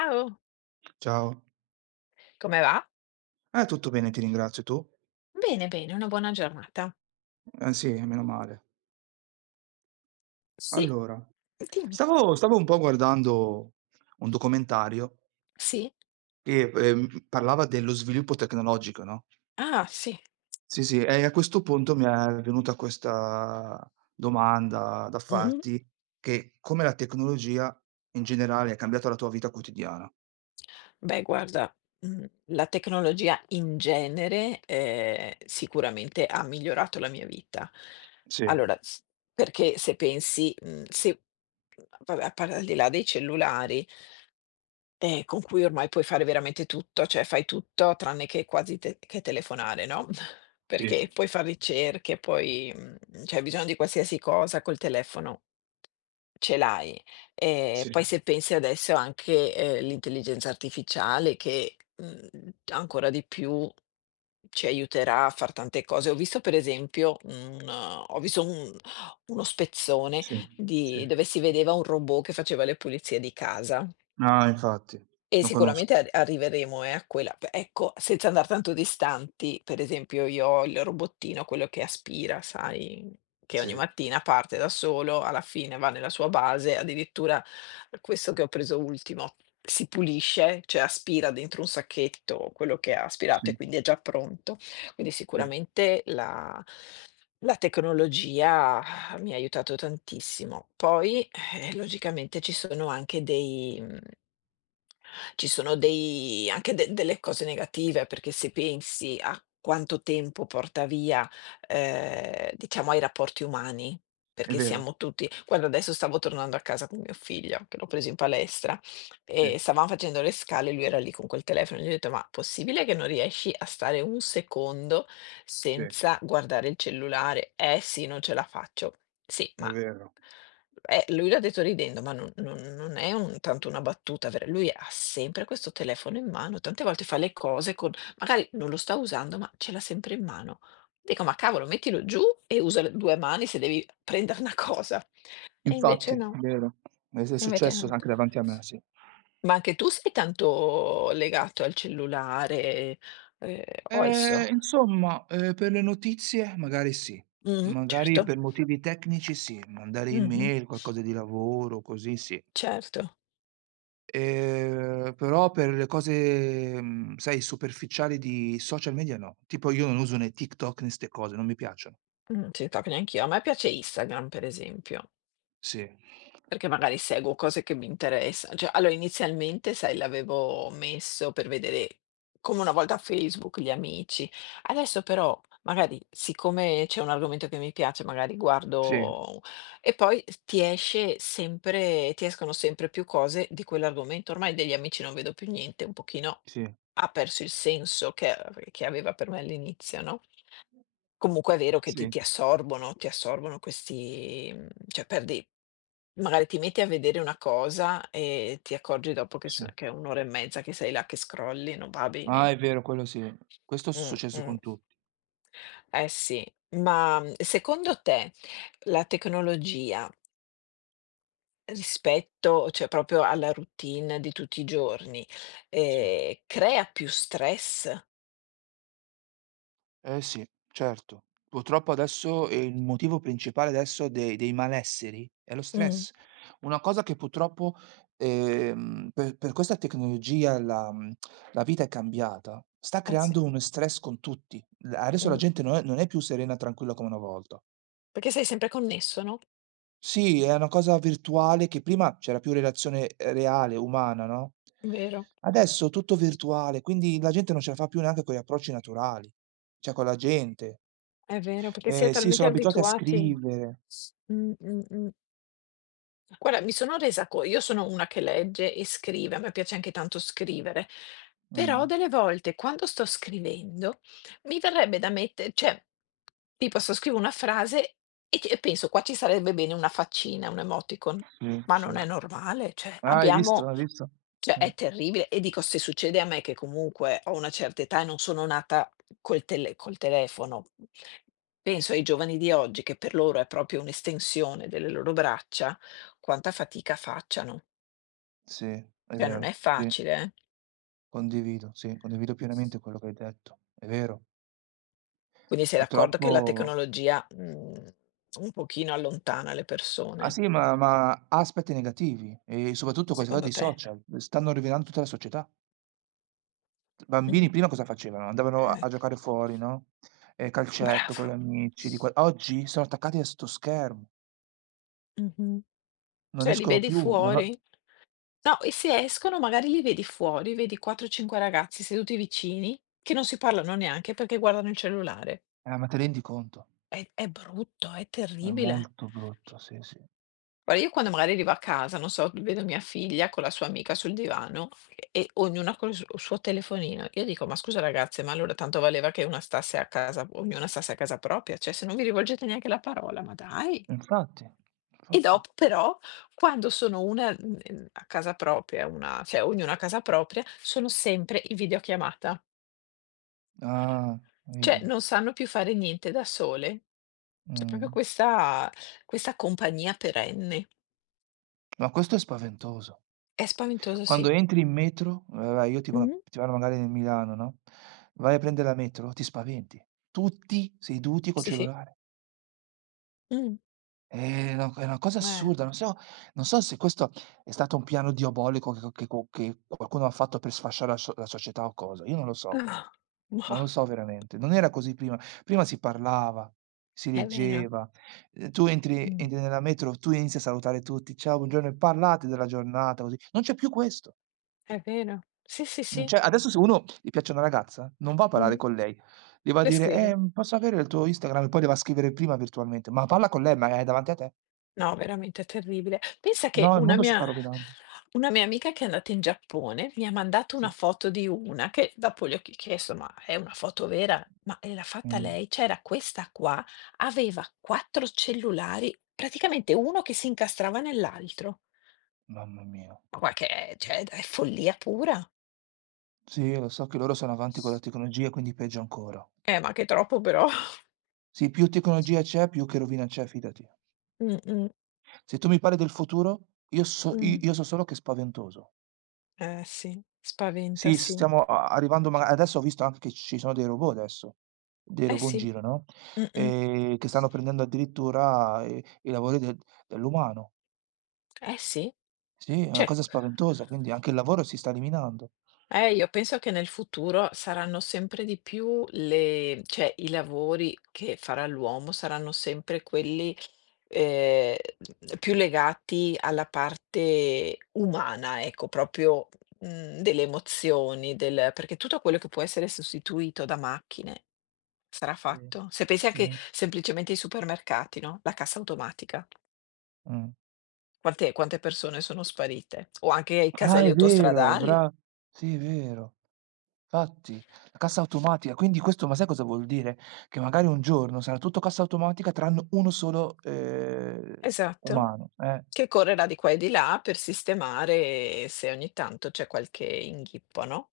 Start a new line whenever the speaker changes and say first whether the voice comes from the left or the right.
left: Ciao.
right: Ciao.
left: Come va?
right: Tutto bene, ti ringrazio. Tu?
left: Bene, bene, una buona giornata.
right: Sì, meno male.
left: Sì,
right: Allora,
left: dimmi.
right: stavo un po' guardando un documentario
left: Sì?
right: che, parlava dello sviluppo tecnologico, no,
left: Ah, sì.
right: sì, sì, e a questo punto mi è venuta questa domanda da
left: Mh-mh.
right: farti, che come la tecnologia in generale ha cambiato la tua vita quotidiana.
left: Beh guarda, la tecnologia in genere, sicuramente ha migliorato la mia vita.
right: Sì,
left: Allora, s perché se pensi, mhmm, se vabbè a par al di là dei cellulari, con cui ormai puoi fare veramente tutto, cioè fai tutto tranne che quasi te che telefonare, no, perché
right: sì,
left: puoi far ricerche, puoi cioè hai bisogno di qualsiasi cosa col telefono ce l'hai. Ehm,
right: sì,
left: poi se pensi adesso anche, l'intelligenza artificiale che, ancora di più ci aiuterà a far tante cose. Ho visto per esempio un ho visto un uno spezzone
right: sì, sì.
left: di dove si vedeva un robot che faceva le pulizie di casa.
right: Ah, infatti,
left: E
right: lo
left: sicuramente
right: conosco.
left: ar arriveremo, a quella p ecco, senza andar tanto distanti, per esempio io ho il robottino, quello che aspira, sai, che ogni
right: Sì,
left: mattina parte da solo, alla fine va nella sua base, addirittura questo che ho preso ultimo si pulisce, cioè aspira dentro un sacchetto quello che ha aspirato
right: sì,
left: e quindi è già pronto. Quindi
right: sì,
left: sicuramente la tecnologia mi ha aiutato tantissimo. Poi, logicamente ci sono dei anche de delle cose negative, perché se pensi a quanto tempo porta via, diciamo ai rapporti umani,
right: è
left: perché
right: vero,
left: siamo tutti guarda, adesso stavo tornando a casa con mio figlio, che l'ho preso in palestra,
right: sì.
left: e stavam facendo le scale e lui era lì con quel telefono. Gli ho detto: "Ma possibile che non riesci a stare 1 secondo
right: Sì,
left: senza guardare il cellulare?" "Eh sì, non ce la faccio." "Sì,
right: è
left: ma."
right: vero.
left: Lui l'ha detto ridendo, ma non è un tanto una battuta vera, lui ha sempre questo telefono in mano, tante volte fa le cose con magari non lo sta usando, ma ce l'ha sempre in mano. Dico: "Ma cavolo, mettilo giù e usa le 2 mani se devi prendere una cosa." E invece
right: Infatti, è
left: no,
right: vero. Es è
left: e invece
right: successo
left: no.
right: anche davanti a me, sì.
left: Ma anche tu sei tanto legato al cellulare, ehm, o ai so
right: Insomma, per le notizie magari sì,
left: mh-mh,
right: magari
left: certo.
right: per motivi tecnici sì, mandare
left: Mh-mh,
right: email, qualcosa di lavoro, così sì.
left: certo.
right: Però per le cose, sai, superficiali di social media no. Tipo io non uso né TikTok né 'ste cose, non mi piacciono.
left: Sì, proprio neanch'io. A me piace Instagram, per esempio.
right: Sì.
left: Perché magari seguo cose che mi interessa, cioè allora inizialmente sai l'avevo messo per vedere, come una volta Facebook, gli amici. Adesso però magari siccome c'è un argomento che mi piace, magari
right: Sì,
left: guardo e poi s ti escono sempre più cose di quell'argomento. Ormai degli amici non vedo più niente, un pochino
right: sì,
left: ha perso il senso che aveva per me all'inizio, no? Comunque è vero che ti
right: sì,
left: ti assorbono, ti assorbono questi cioè perdi, magari ti metti a vedere una cosa e ti accorgi dopo che so
right: sì.
left: che è 1 ora e mezza che sei là che scrolli, non va
right: Ah,
left: bene.
right: è vero, quello sì. Questo
left: Mh,
right: successo
left: mh.
right: con tutti,
left: Eh sì. Ma, secondo te la tecnologia rispetto cioè proprio alla routine di tutti i giorni,
right: sì.
left: crea più stress?
right: Eh sì, certo. Purtroppo adesso, il motivo principale adesso de dei malesseri è lo
left: Mh.
right: stress. Una cosa che purtroppo, per questa tecnologia la vita è cambiata, sta
left: Eh sì.
right: creando uno stress con tutti. L adesso la
left: Mh.
right: gente non è più serena e tranquilla come una volta.
left: Perché sei sempre connesso, no,
right: Sì, è una cosa virtuale che prima c'era più relazione, reale, umana, no,
left: vero?
right: adesso è tutto virtuale, quindi la gente non ce la fa più neanche con gli approcci naturali, cioè con la gente.
left: È vero, perché si è
right: Sì,
left: talmente
right: sono abituati a
left: abituati.
right: scrivere.
left: Mh, mh, mh. Guarda, mi sono resa co io sono una che legge e scrive, a me piace anche tanto scrivere,
right: Mh.
left: però delle volte quando sto scrivendo mi verrebbe da mette cioè tipo se scrivo una frase e penso: "Qua ci sarebbe bene una faccina, un emoticon."
right: Sì,
left: Ma non
right: sì.
left: è normale,
right: Ah, hai visto? Hai visto?
left: cioè
right: Sì,
left: è terribile. E dico se succede a me che comunque ho una certa età e non sono nata col telefono, penso ai giovani di oggi che per loro è proprio un'estensione delle loro braccia, quanta fatica facciano.
right: sì, è
left: Cioè non
right: vero,
left: è
right: sì.
left: facile, eh.
right: Condivido, sì, condivido pienamente quello che hai detto. È vero.
left: Quindi sei d'accordo che la
right: Purtroppo
left: tecnologia, un pochino allontana le
right: ah
left: persone,
right: sì, ma ha aspetti negativi e soprattutto questa cosa
left: secondo
right: dei
left: te?
right: social, stanno rovinando tutta la società.
left: Mh.
right: Bambini prima cosa facevano? Andavano
left: Eh,
right: a giocare fuori, no, calcetto con gli
left: bravo.
right: amici, di qua oggi sono attaccati a 'sto schermo,
left: Mh-mh.
right: non
left: Cioè li
right: escono
left: vedi
right: più, non
left: fuori
right: ho
left: No, e se escono magari li vedi fuori, vedi 4, 5 ragazzi seduti vicini, che non si parlano neanche perché guardano il cellulare.
right: ma te rendi conto?
left: È brutto, è
right: È
left: terribile.
right: molto brutto, sì, sì.
left: Guarda, io quando magari arrivo a casa, non so, vedo mia figlia con la sua amica sul divano e ognuna col s suo telefonino. Io dico: "Ma scusa ragazze, ma allora tanto valeva che una stasse a casa ognuna stasse a casa propria, cioè se non vi rivolgete neanche la parola, ma dai!"
right: Infatti,
left: E
right: infatti.
left: dopo però, quando sono a casa propria, una cioè ognuna a casa propria, sono sempre in videochiamata.
right: Ah,
left: Cioè
right: vedi?
left: non sanno più fare niente da sole. C'è proprio
right: Mh.
left: questa compagnia perenne.
right: Ma questo è spaventoso.
left: È spaventoso,
right: Quando
left: sì.
right: entri in metro, vabbè io ti va
left: Mh-mh.
right: ti vado magari nel Milano, no, vai a prendere la metro, ti spaventi. Tutti seduti col
left: Sì, sì.
right: cellulare.
left: Mh.
right: È una cosa
left: Eh.
right: assurda, non so se questo è stato un piano diabolico che qualcuno ha fatto per sfasciare la società o cosa, io non lo so. Non lo
left: Mah.
right: so veramente, non era così prima. Prima si parlava, si
left: È vero.
right: leggeva, tu entri
left: Mh.
right: entri nella metro, tu inizi a salutare tutti: "Ciao, buongiorno" e parlate della giornata così. Non c'è più questo.
left: È vero. Sì, sì,
right: Non
left: sì.
right: c'è adesso, se uno gli piace una ragazza, non va a parlare
left: Mh.
right: con lei, gli va a dire:
left: Descrive.
right: Posso avere il tuo Instagram?" E poi le va a scrivere prima virtualmente, ma parla con lei, ma è davanti a te.
left: No, veramente terribile. Pensa che
right: No, il mondo si sta rovinando.
left: una mia amica che è andata in Giappone mi ha mandato
right: Sì.
left: una foto di una, che dopo le ho ch chiesto: "Ma è una foto vera?" "Ma, l'ha fatta
right: Mh.
left: lei?" C'era questa qua, aveva 4 cellulari, praticamente uno che si incastrava nell'altro.
right: Mamma mia.
left: Ma guarda che è, cioè è follia pura.
right: Sì, lo so che loro sono avanti con la tecnologia, quindi peggio ancora.
left: Ma che troppo però.
right: Sì, più tecnologia c'è, più che rovina c'è, fidati.
left: Mh-mh,
right: Se tu mi parli del futuro, io so i
left: mh.
right: io so solo che è spaventoso.
left: Eh sì, spaventa,
right: Sì,
left: sì.
right: stiamo a arrivando, ma adesso ho visto anche che ci sono dei robot adesso, dei
left: Eh
right: robot in
left: sì,
right: giro, no,
left: mh-mh,
right: che stanno prendendo addirittura i lavori dell'umano.
left: eh sì.
right: Sì, è una
left: Cioè.
right: cosa spaventosa, quindi anche il lavoro si sta eliminando.
left: Io penso che nel futuro saranno sempre di più le cioè i lavori che farà l'uomo saranno sempre quelli, ehm, più legati alla parte umana, ecco, proprio, delle emozioni, del perché tutto quello che può essere sostituito da macchine sarà
right: Sì,
left: fatto. Se pensi
right: sì,
left: anche semplicemente ai supermercati, no, la cassa automatica,
right: mh.
left: quante persone sono sparite, o anche ai
right: Ah,
left: caselli
right: è vero,
left: autostradali.
right: bra sì, è vero. Fatti, la cassa automatica, quindi questo, ma sai cosa vuol dire? Che magari un giorno sarà tutto cassa automatica tranne uno solo,
left: Esatto.
right: umano, eh.
left: Che correrà di qua e di là per sistemare se ogni tanto c'è qualche inghippo, no,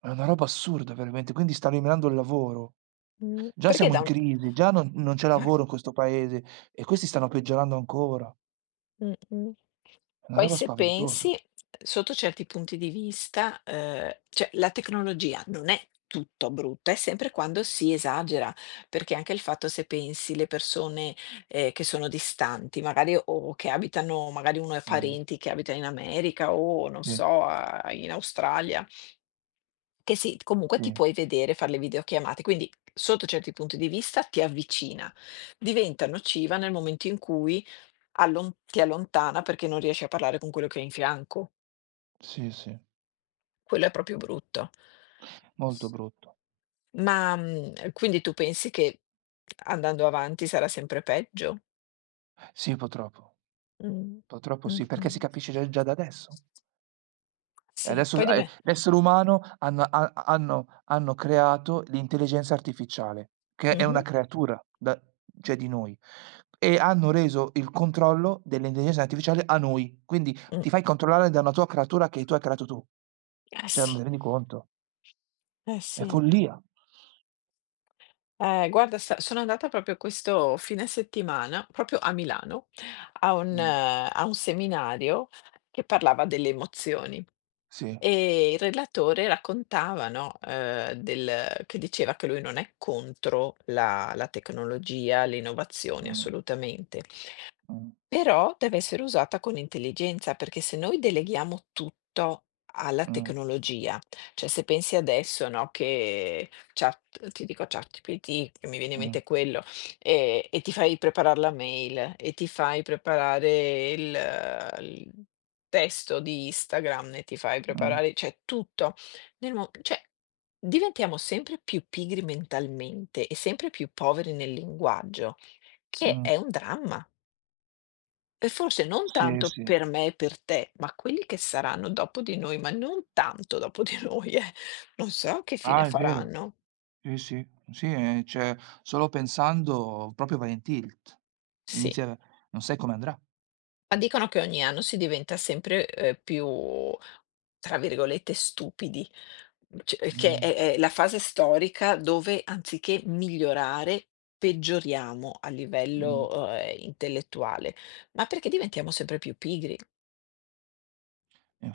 right: È una roba assurda veramente, quindi sta eliminando il lavoro.
left: mhmm,
right: Già
left: perché
right: siamo
left: da
right: in
left: un
right: crisi, già non c'è lavoro in questo paese e questi stanno peggiorando ancora.
left: mh-mh.
right: È una
left: Poi
right: roba
left: se
right: spaventosa.
left: pensi, sotto certi punti di vista, cioè la tecnologia non è tutto brutta, è sempre quando si esagera, perché anche il fatto se pensi le persone, che sono distanti, magari o che abitano, magari uno ha
right: Mh,
left: parenti che abita in America o non
right: sì,
left: so, a in Australia. Che sì, comunque
right: sì,
left: ti puoi vedere, far le videochiamate, quindi sotto certi punti di vista ti avvicina. Diventa nociva nel momento in cui allon ti allontana perché non riesci a parlare con quello che hai in fianco.
right: sì, sì,
left: Quello è proprio brutto.
right: molto brutto.
left: Ma, quindi tu pensi che andando avanti sarà sempre peggio?
right: Sì, purtroppo,
left: Mh.
right: purtroppo sì, perché
left: Mh-mh.
right: si capisce già da adesso. E
left: Sì,
right: adesso s
left: poi diven
right: l'essere umano hanno ha hanno hanno creato l'intelligenza artificiale, che è una
left: mh-mh.
right: creatura da cioè di noi, e hanno reso il controllo dell'intelligenza artificiale a noi, quindi
left: Mh.
right: ti fai controllare da una tua creatura che tu hai creato tu.
left: Eh
right: Cioè,
left: sì,
right: ma ti rendi conto?
left: eh
right: È
left: sì.
right: follia.
left: Guarda, sta sono andata proprio questo fine settimana, proprio a Milano,
right: Mh,
left: a un seminario che parlava delle emozioni
right: sì.
left: e il relatore raccontava, no, del che diceva che lui non è contro la tecnologia, le innovazioni,
right: Mh,
left: assolutamente.
right: mh,
left: Però deve essere usata con intelligenza, perché se noi deleghiamo tutto alla
right: mh,
left: tecnologia, cioè se pensi adesso, no, che Chat ti dico ChatGPT, che mi viene in
right: mh,
left: mente quello, e ti fai preparare la mail, e ti fai preparare il testo di Instagram, e ti fai
right: mh,
left: preparare cioè tutto, nel mo cioè diventiamo sempre più pigri mentalmente e sempre più poveri nel linguaggio, che
right: mh.
left: è un dramma. E forse non
right: Sì,
left: tanto
right: sì.
left: per me e per te, ma quelli che saranno dopo di noi, ma non tanto dopo di noi, eh. Non so che fine
right: Ah, è vero.
left: faranno.
right: Sì, sì, sì, cioè solo pensando proprio vai in tilt.
left: Sì,
right: Inizia Non sai come andrà.
left: ma dicono che ogni anno si diventa sempre, più, tra virgolette, "stupidi", c che
right: Mh,
left: è la fase storica dove anziché migliorare, peggioriamo a
right: mh,
left: livello, intellettuale, ma perché diventiamo sempre più pigri.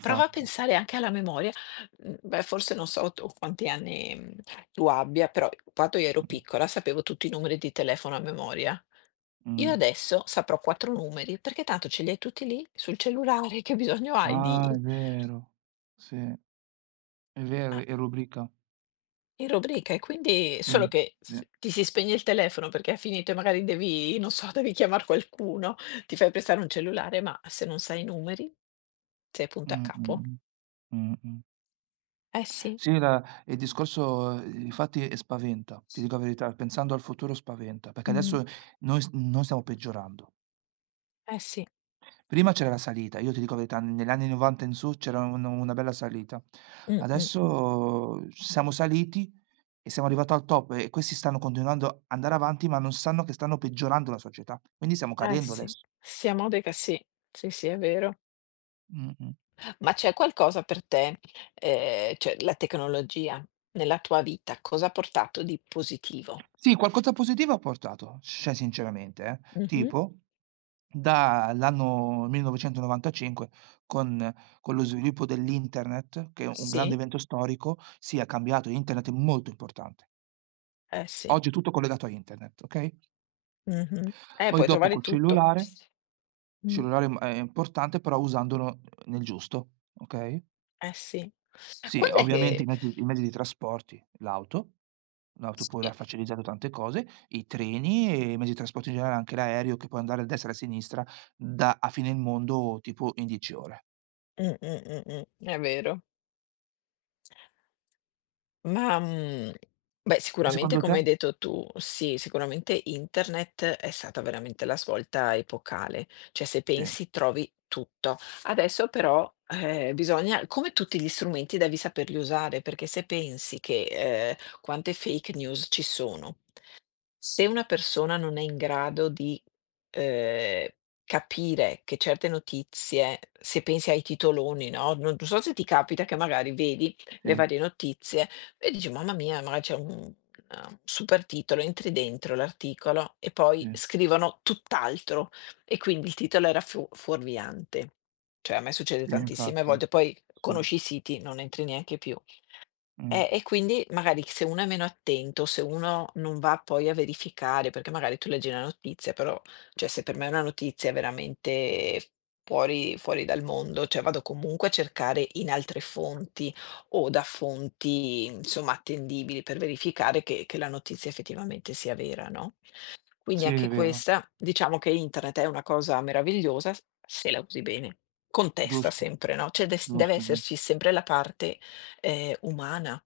left: Prova a pensare anche alla memoria, beh, forse non so tu quanti anni, tu abbia, però quando io ero
right: Mh,
left: piccola sapevo tutti i numeri di telefono a memoria. Io
right: mh.
left: adesso saprò 4 numeri, perché tanto ce li hai tutti lì sul cellulare, che bisogno hai
right: Ah, è vero. Sì, è vero,
left: ah,
right: è rubrica.
left: in rubrica. E quindi
right: Sì,
left: solo che
right: sì.
left: s ti si spegne il telefono perché è finito e magari devi, non so, devi chiamar qualcuno, ti fai prestare un cellulare, ma se non sai i numeri, sei punto a
right: Mh,
left: capo.
right: mh, mh, mh.
left: Eh sì.
right: Sì, la il discorso, infatti, spaventa, ti dico la verità, pensando al futuro spaventa, perché
left: Mh.
right: adesso noi stiamo peggiorando.
left: Eh sì.
right: Prima c'era la salita, io ti dico la verità, negli anni '90 in su c'era un una bella salita.
left: Mh-mh.
right: Adesso siamo saliti e siamo arrivato al top e questi stanno continuando a andare avanti, ma non sanno che stanno peggiorando la società. Quindi stiamo
left: Eh
right: cadendo
left: sì,
right: adesso.
left: sia modica sì, sì, sì è vero.
right: Mh-mh.
left: Ma c'è qualcosa per te, cioè la tecnologia nella tua vita cosa ha portato di positivo?
right: Sì, qualcosa positivo ha portato, cioè sinceramente, eh.
left: Mh-mh.
right: Tipo dall'anno 1995 con con lo sviluppo dell'internet, che è un grande
left: Sì,
right: evento storico, sì ha cambiato, internet è molto importante.
left: eh sì.
right: Oggi è tutto collegato a internet, okay?
left: Mh-mh. Eh,
right: Poi
left: puoi
right: dopo
left: trovare
right: col
left: tutto.
right: cellulare, il
left: Mh,
right: cellulare m è importante, però usandolo nel giusto, okay?
left: eh sì.
right: Sì,
left: Quand'è
right: ovviamente i
left: che
right: mezzi i mezzi di trasporti, l'auto pure
left: sì.
right: ha facilitato tante cose, i treni e i mezzi di trasporto in generale, anche l'aereo che può andare a destra e a sinistra da a fine il mondo tipo in 10 ore.
left: È vero. Ma, beh,
right: E
left: sicuramente
right: secondo te?
left: come hai detto tu, sì, sicuramente internet è stata veramente la svolta epocale, cioè se
right: Sì,
left: pensi trovi tutto. Adesso però, bisogna come tutti gli strumenti devi saperli usare, perché se pensi che, quante fake news ci sono, se una persona non è in grado di, ehm, capire che certe notizie, se pensi ai titoloni, no, non so se ti capita che magari vedi le
right: sì,
left: varie notizie e dici: "Mamma mia, magari c'è un super titolo", entri dentro l'articolo e poi
right: sì,
left: scrivono tutt'altro, e quindi il titolo era fu fuorviante. Cioè a me succede
right: sì
left: tantissime
right: infatti,
left: volte, poi
right: sì.
left: conosci i siti, non entri neanche più.
right: Mh.
left: E quindi magari se uno è meno attento, se uno non va poi a verificare, perché magari tu leggi la notizia, però cioè se per me è una notizia veramente fuori fuori dal mondo, cioè vado comunque a cercare in altre fonti o da fonti insomma attendibili per verificare che la notizia effettivamente sia vera, no, quindi
right: Sì, è
left: anche
right: vero.
left: questa diciamo che internet è una cosa meravigliosa s se la usi bene. Con testa
right: Giusto,
left: sempre, no, cioè des deve
right: giusto, giusto.
left: esserci sempre la parte, umana.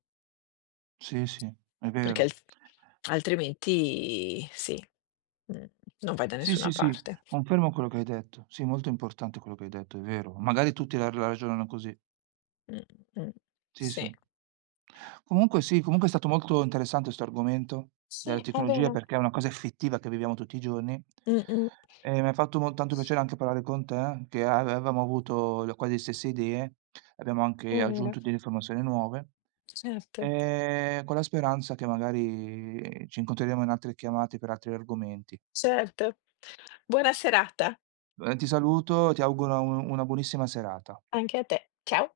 right: Sì, sì, è
left: Perché al
right: vero.
left: altrimenti sì, mhmm, non vai da
right: Sì, sì,
left: nessuna
right: sì,
left: parte.
right: confermo quello che hai detto. Sì, molto importante quello che hai detto, è vero. Magari tutti la ragionano così.
left: Mh-mh.
right: Sì, sì.
left: Sì,
right: Comunque sì, comunque è stato molto interessante 'sto argomento della
left: sì, è
right: tecnologia,
left: vero.
right: perché è una cosa effettiva che viviamo tutti i giorni
left: Mh-mh,
right: e mi ha fatto mo tanto piacere anche parlare con te, che avevamo avuto le quasi le stesse idee, abbiamo
left: è
right: anche
left: vero.
right: aggiunto delle informazioni nuove,
left: Certo,
right: con la speranza che magari ci incontreremo in altre chiamate per altri argomenti.
left: certo. Buona serata
right: Ti saluto e ti auguro u una buonissima serata.
left: anche a te. Ciao.